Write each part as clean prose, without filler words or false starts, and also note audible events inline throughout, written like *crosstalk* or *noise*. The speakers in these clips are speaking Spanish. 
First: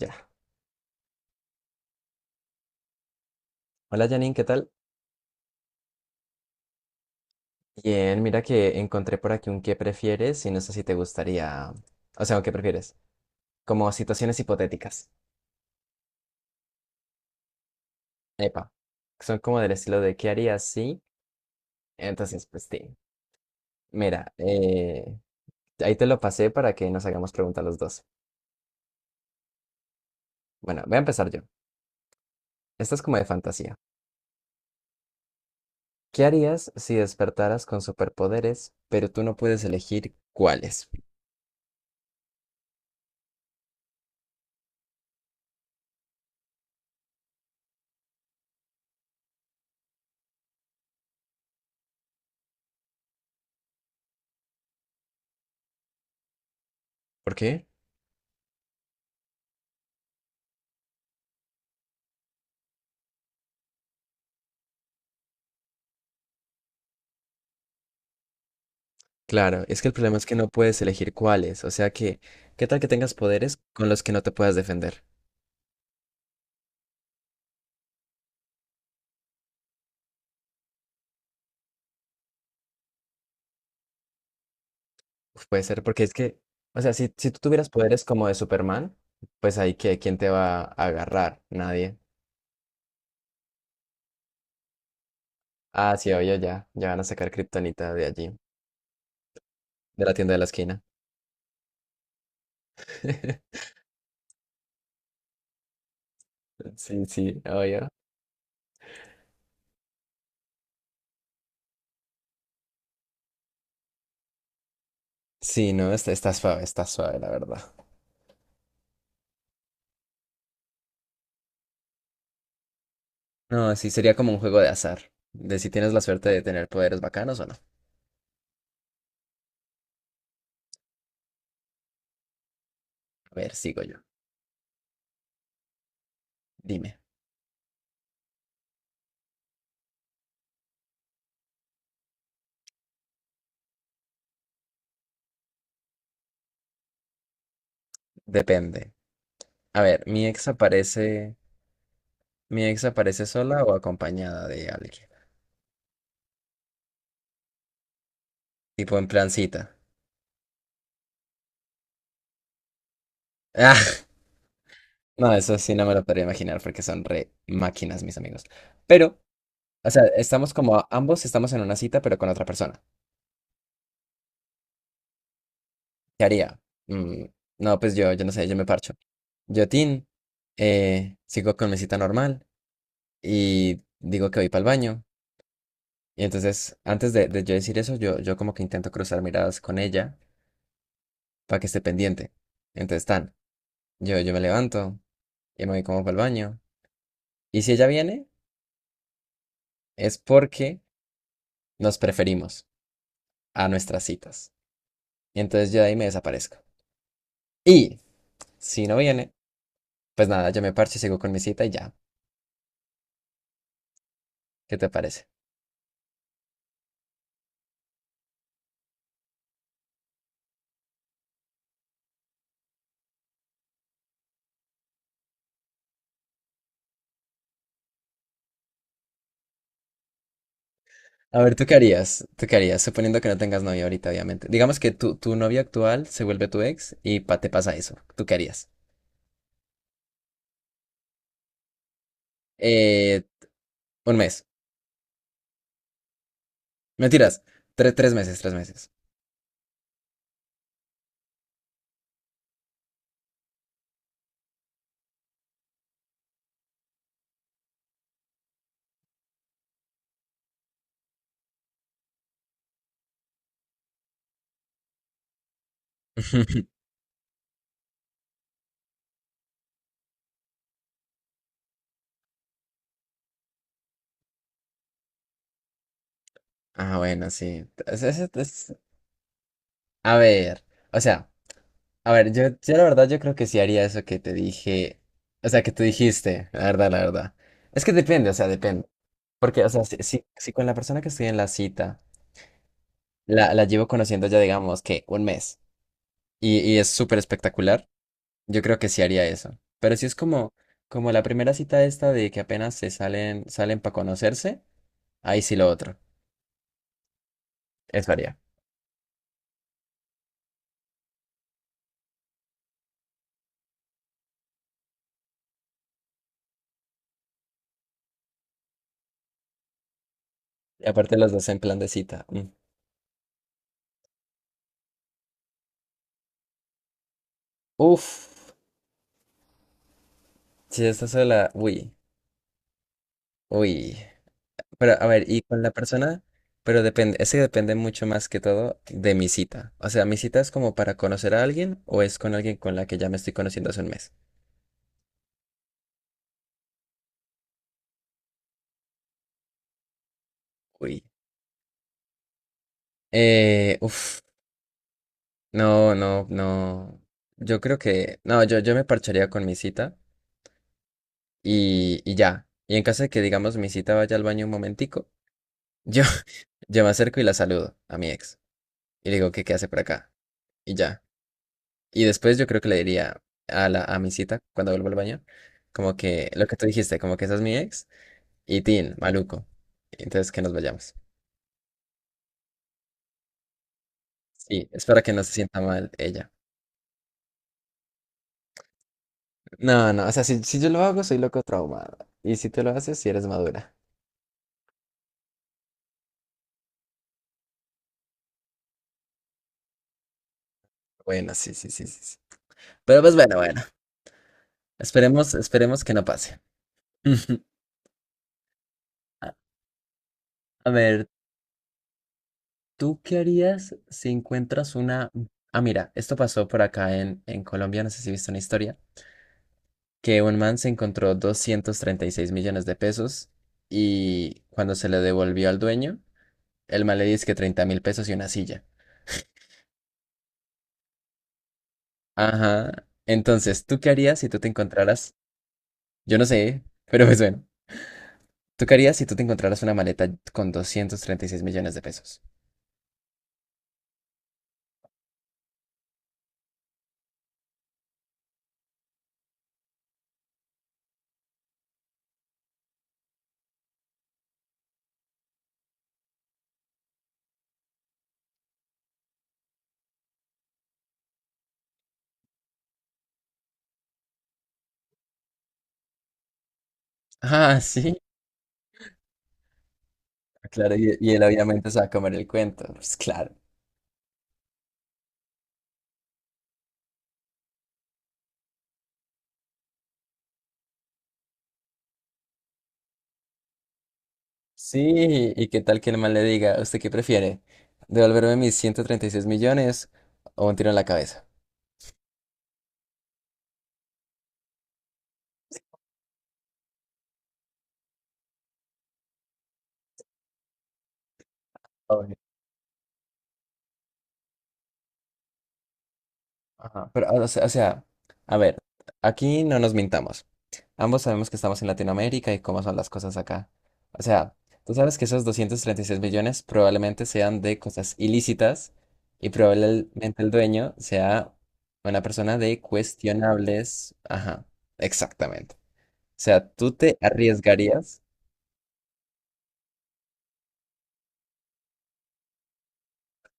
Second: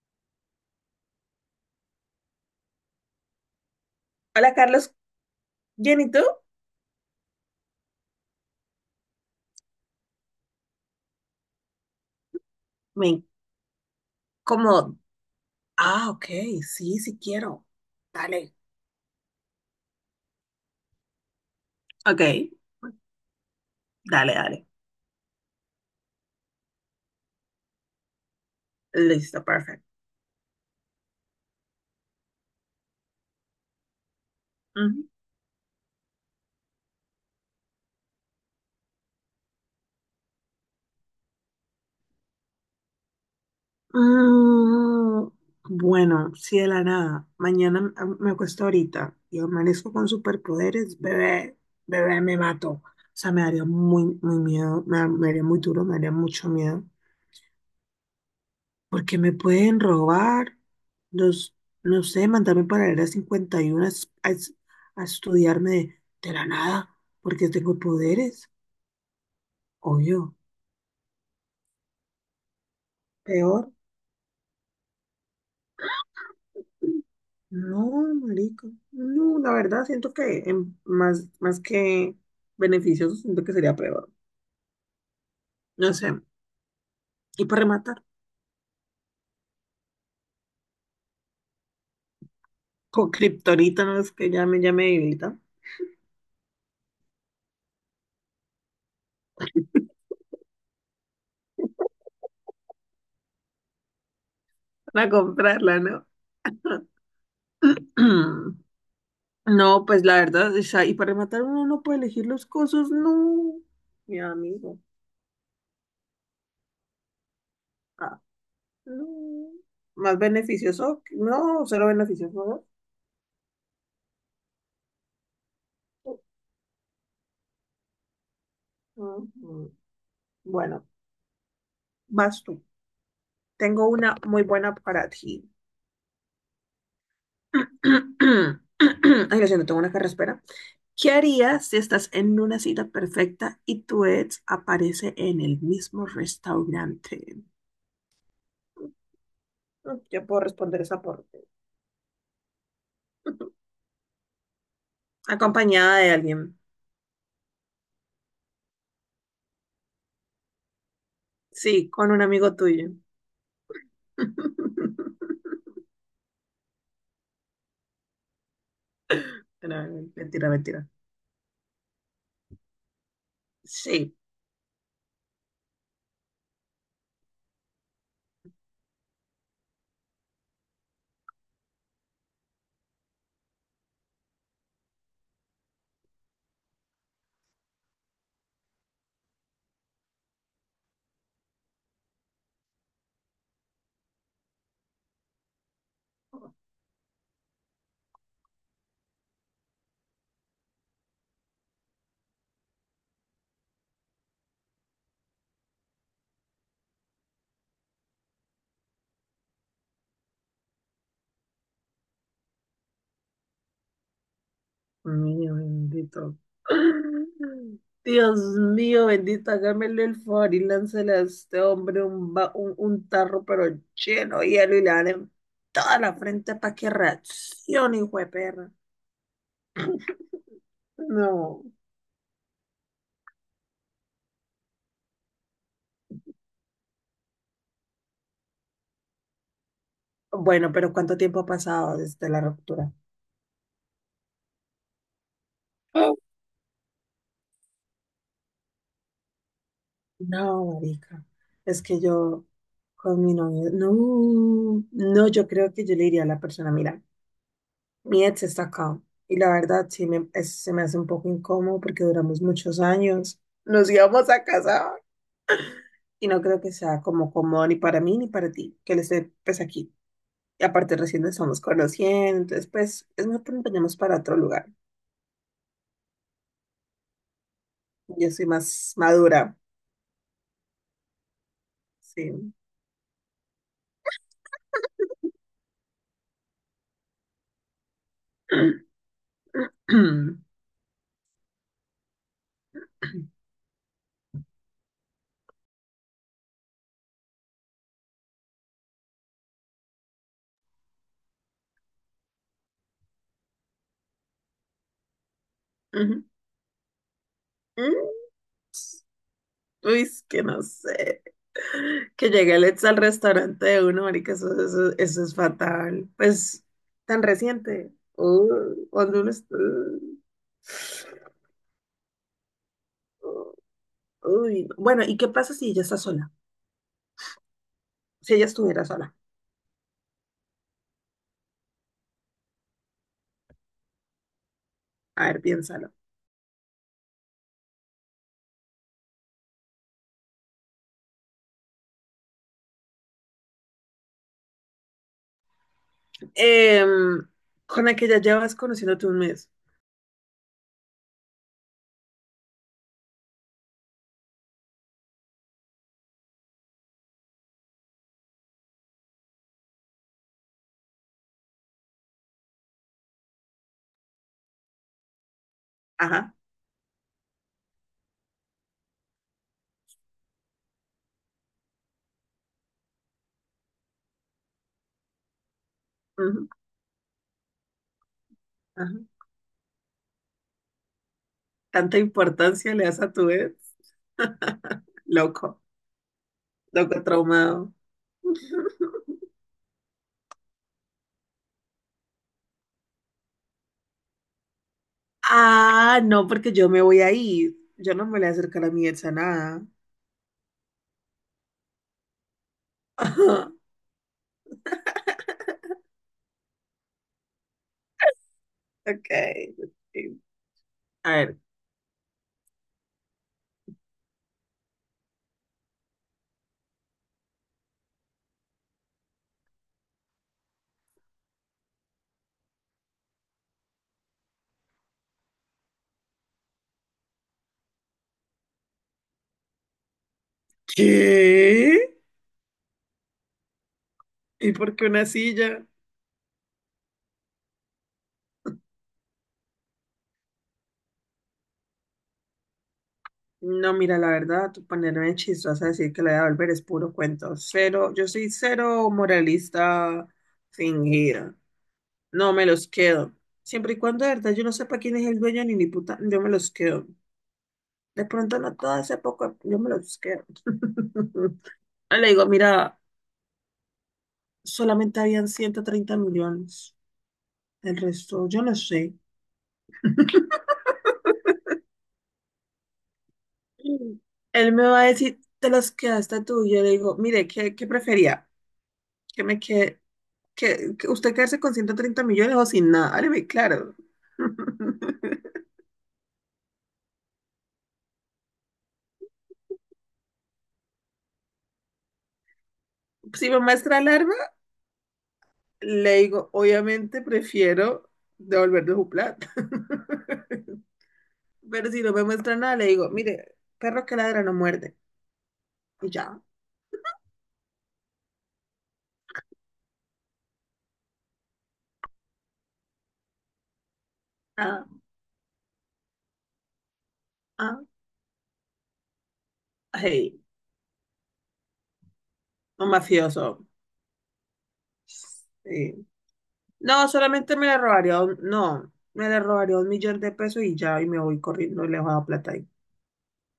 Ya. Hola Janine, ¿qué Hola tal? Carlos, ¿bien y tú? Bien, mira que encontré por aquí un qué prefieres y no sé si te gustaría, o sea, un qué prefieres, Me como situaciones como, hipotéticas. ah, ok, sí, sí quiero. Dale. Epa, son como del estilo de qué harías si, Ok, entonces pues sí. Mira, dale, dale. Ahí te lo pasé para que nos hagamos preguntas los dos. Listo, perfecto. Bueno, voy a empezar yo. Esta es como de fantasía. Ujú. ¿Qué harías si despertaras con superpoderes, pero tú no puedes elegir cuáles? Mm, bueno, sí de la nada. Mañana me acuesto ahorita y amanezco con superpoderes, bebé, bebé, me mato. O sea, me daría muy, muy miedo, me haría muy duro, me haría mucho miedo. ¿Por qué? Porque me pueden robar, los, no sé, mandarme para el área 51 a, a estudiarme de la nada, porque tengo poderes, Claro, es que el problema es que obvio. no puedes elegir cuáles, o sea que, ¿qué tal que tengas poderes Peor, con los que no te puedas defender? no, marico, no, la verdad siento que más, más que beneficioso, siento que sería peor, Uf, puede ser, no porque es sé. que, o sea, si tú Y para tuvieras rematar, poderes como de Superman, pues ahí que, ¿quién te va a agarrar? Nadie. con kriptonita, no es que ya me debilita, Ah, sí, oye, ya, ya van a sacar Kryptonita de allí, de la tienda de la esquina. *laughs* para comprarla, ¿no? Sí, sí, oye. *clears throat* No, pues la verdad, o sea, y para rematar uno no puede elegir los cosos, no, mi amigo, Sí, no, está suave, está suave, la verdad. ah, no, más beneficioso, no, cero beneficioso, No, sí, sería como un juego de azar, de si tienes la ¿no? suerte de tener poderes bacanos o no. Ujú. Bueno, vas tú, A ver, sigo tengo yo. una muy buena para ti. Dime. *clears throat* Ay, lo siento, tengo una carraspera. ¿Qué harías si estás en una cita perfecta y tu ex aparece en el mismo restaurante? Depende. A ver, Ya mi puedo ex responder esa por aparece, mi ex aparece sola *laughs* o acompañada de alguien. acompañada de alguien. Tipo en plancita. Sí, con un amigo tuyo. Ah, *laughs* no, eso *laughs* sí no me lo podría imaginar porque son re máquinas, mis amigos. Pero, Pero, o sea, mentira, estamos como mentira. ambos estamos en una cita, pero con otra persona. Sí. ¿Qué haría? Mm, no, pues yo no sé, yo me parcho. Yo, Tin, sigo con mi cita normal y digo que voy para el baño. Y entonces, antes de yo decir eso, yo como que intento cruzar miradas con ella para que esté pendiente. Entonces, tan. Yo me levanto y me voy como para el baño. Y si ella viene, es porque nos preferimos a nuestras citas. Y entonces yo de ahí me desaparezco. Y si no viene, pues nada, yo me parcho y sigo con mi cita y ya. ¿Qué te Oh, parece? mío bendito. Dios mío, bendito, hágamele el favor y láncele a este hombre un, un tarro, pero lleno de hielo y le dan en toda la frente para que reaccione, hijo de perra. A ver, No. ¿tú qué harías? ¿Tú qué harías? Suponiendo que no tengas novia ahorita, obviamente. Digamos que tu novia actual se vuelve tu ex y te pasa eso. ¿Tú qué harías? Bueno, pero ¿cuánto tiempo ha pasado desde la ruptura? Eh, un mes. Mentiras. Tres meses, tres meses. No, marica. Es que yo con mi novio, no, no, yo creo que yo le diría a la persona, mira, mi ex está acá. Y la verdad, sí me, se me hace un poco incómodo porque duramos muchos años, nos íbamos a casar y no creo que *laughs* sea como cómodo ni para mí ni para ti, que él esté pues aquí. Y aparte recién nos estamos conociendo, entonces pues es mejor que nos vayamos para otro lugar. Ah, bueno, sí. Yo soy más madura, A ver, o sea. A ver, yo, sí. yo la verdad yo creo que sí haría eso que te dije, o sea, que tú dijiste, la verdad, la verdad. Es que depende, o sea, depende. *clears throat* Porque, o sea, si con la persona que estoy en la cita, la llevo conociendo ya, digamos, que un mes, y es súper espectacular, yo creo que sí haría eso. Pero si es como, como la primera cita esta de que apenas se salen, salen para conocerse, ahí sí lo otro. Ujú. Eso Mm, haría. uy, es que no sé. Que llegue el ex al restaurante de uno, marica, eso es fatal. Pues, tan reciente. Cuando uno Y aparte los dos en plan de cita. Mm. uh, uy, no. Bueno, ¿y qué pasa si ella está sola? Si ella Uf, estuviera sola. si estás sola, uy, uy. Pero, a ver, A ver, y con la piénsalo. persona, pero depende, ese depende mucho más que todo de mi cita. O sea, ¿mi cita es como para conocer a alguien o es con alguien con la que ya me estoy conociendo hace un mes? Em, con la que ya llevas conociéndote un mes. Uy. Uf, no, no, no. Yo creo que, no, yo me parcharía con mi cita y ya. Y en caso de que, digamos, mi cita vaya al baño un momentico, yo, Ajá, *laughs* yo me acerco y la saludo a mi ex. Y le digo que qué hace por acá. Y ya. Y después yo creo que le diría a mi cita cuando vuelvo al baño, como que lo ujú, que tú dijiste, como que esa es mi ex y Tin, ajá. maluco. Entonces que nos vayamos. ¿Tanta importancia le das a tu ex? Sí, espero que no se sienta Loco, mal ella. loco traumado. No, no, o sea, si, si yo lo hago, soy loco traumado. Y si tú lo haces, si eres madura. Ah, no, porque yo me voy a ir. Yo no me voy a acercar a mi ex a nada. Bueno, sí, sí, sí, sí. Sí. Pero pues bueno, bueno. *laughs* Esperemos, esperemos que no pase. *laughs* Ok. A Ok. a ver, A ver, ¿tú qué harías si encuentras una... Ah, mira, esto pasó por acá en Colombia, no sé si viste una historia. Que un man se encontró 236 millones de pesos y cuando se le devolvió al dueño, el man le dice que 30.000 pesos y una silla. ¿qué? Ajá. Entonces, ¿tú qué harías si tú te ¿Y por qué una encontraras? silla? Yo no sé, pero pues bueno, ¿tú qué harías si tú te encontraras una maleta con 236 millones de pesos? No, mira, la verdad, tú ponerme chistosa a decir que la voy a volver es puro cuento. Cero, yo soy cero moralista fingida. No me los quedo. Siempre y cuando, de verdad, yo no sepa quién es el dueño ni ni puta, yo me los quedo. De pronto no todo hace poco, yo me los quedo. *laughs* Le digo, mira, solamente habían 130 millones. Ah, *laughs* El sí, resto, yo no sé. claro, y él obviamente se va a comer el cuento, pues claro. Mm. Él me va a decir, te las quedaste tú. Y yo le digo, mire, ¿qué, qué prefería? ¿Que me quede, que usted quedarse con 130 millones o sin nada? Hábleme claro. *laughs* Sí, ¿y qué tal que el man le diga, ¿usted qué prefiere? ¿Devolverme mis 136 millones o un tiro en la cabeza? Si me muestra alarma, le digo, obviamente prefiero devolverle su plata. *laughs* Pero si no me muestra nada, le digo, mire, perro que ladra no muerde. Y ya. Ajá, pero, o sea, a ver, aquí no nos mintamos. Ambos sabemos que estamos en Latinoamérica y cómo son las cosas acá. O sea, Ah, tú sabes que esos 236 millones probablemente sean de ah, cosas ilícitas y hey, probablemente el dueño sea una persona de un mafioso. cuestionables. Ajá, exactamente. O Sí. sea, tú No, te solamente me le robaría, arriesgarías. No, me le robaría 1 millón de pesos y ya, y me voy corriendo y le dejo la plata ahí.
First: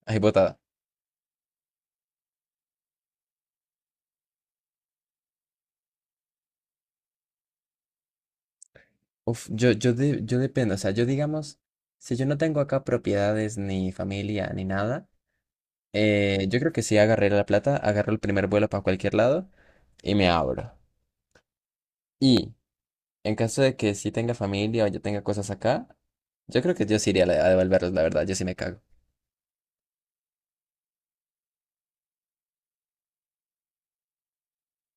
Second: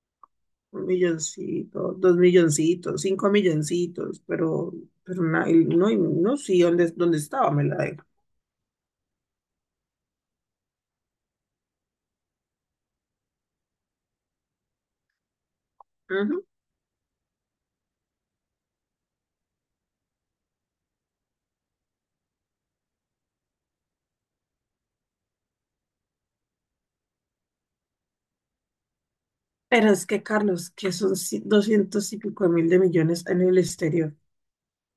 Ay, botada. Un milloncito, dos milloncitos, cinco milloncitos, pero, pero y no, sí, ¿dónde, dónde estaba? Me la dejo. Uf, yo dependo. O sea, yo digamos, si yo no tengo acá propiedades ni familia ni nada. Ujú. Yo creo que sí agarré la plata, agarro el primer vuelo para cualquier lado y me abro. Y en caso de que sí tenga familia o yo tenga cosas acá, yo creo que yo sí iría a devolverlos, la verdad, yo sí me cago. Pero es que, Carlos, que son doscientos y pico de mil de millones en el exterior,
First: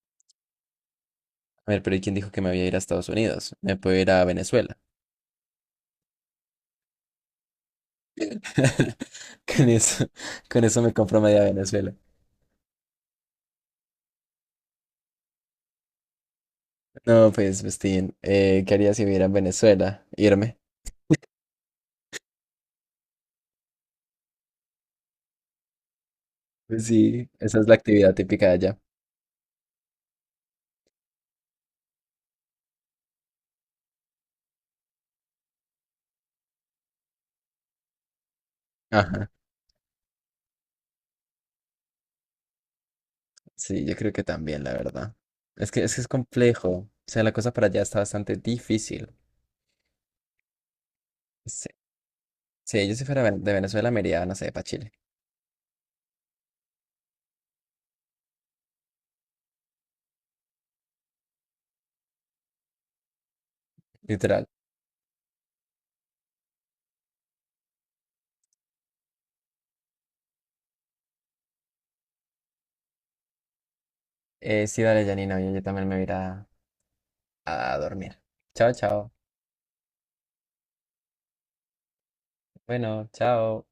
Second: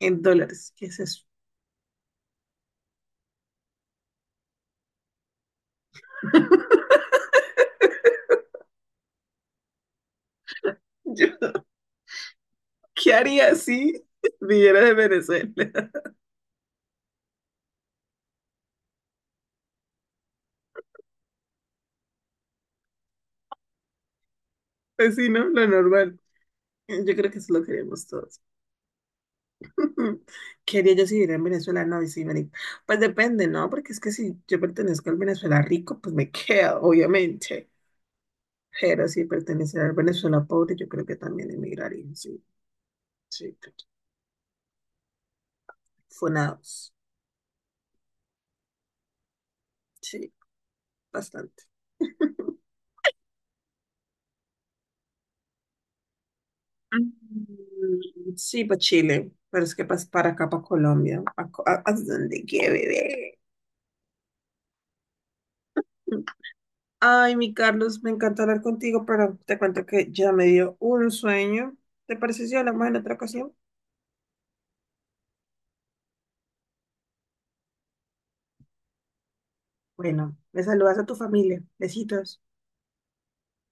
en dólares, ¿qué es eso? A ver, pero ¿y quién dijo que me voy a ir a Estados Unidos? Me puedo ir a Venezuela. *laughs* Con eso, con eso me *laughs* compro media Yo, Venezuela. ¿qué haría si viviera de Venezuela? *laughs* No, pues, Justin ¿qué haría si viviera en Venezuela? Irme. Pues sí, ¿no? Lo normal. Pues Yo sí, creo que eso esa lo es la queremos actividad todos. típica de allá. *laughs* ¿Qué haría yo si viviera en Venezuela? No, y sí, marica. Pues depende, ¿no? Porque es que si yo pertenezco al Venezuela rico, pues me *laughs* quedo, obviamente. Pero si Ajá. perteneciera al Venezuela pobre, yo creo que también emigraría, sí, sí. Claro. Sí, yo creo que también, la verdad. es que es complejo. O Funados, sea, la cosa para allá está bastante difícil. sí, bastante. Sí, sí, yo si fuera de Venezuela me iría, no sé, para Chile. Mm, sí, para Chile, pero es que para acá, para Colombia, a, a donde quiera, bebé. Literal. Ay, mi Carlos, me encanta hablar contigo, pero te cuento que ya me dio un sueño. ¿Te parece si hablamos en otra ocasión? Sí, dale, Janina, oye, yo también me iré a dormir. Chao, chao. Bueno, me saludas a tu familia. Besitos. Bueno, chao.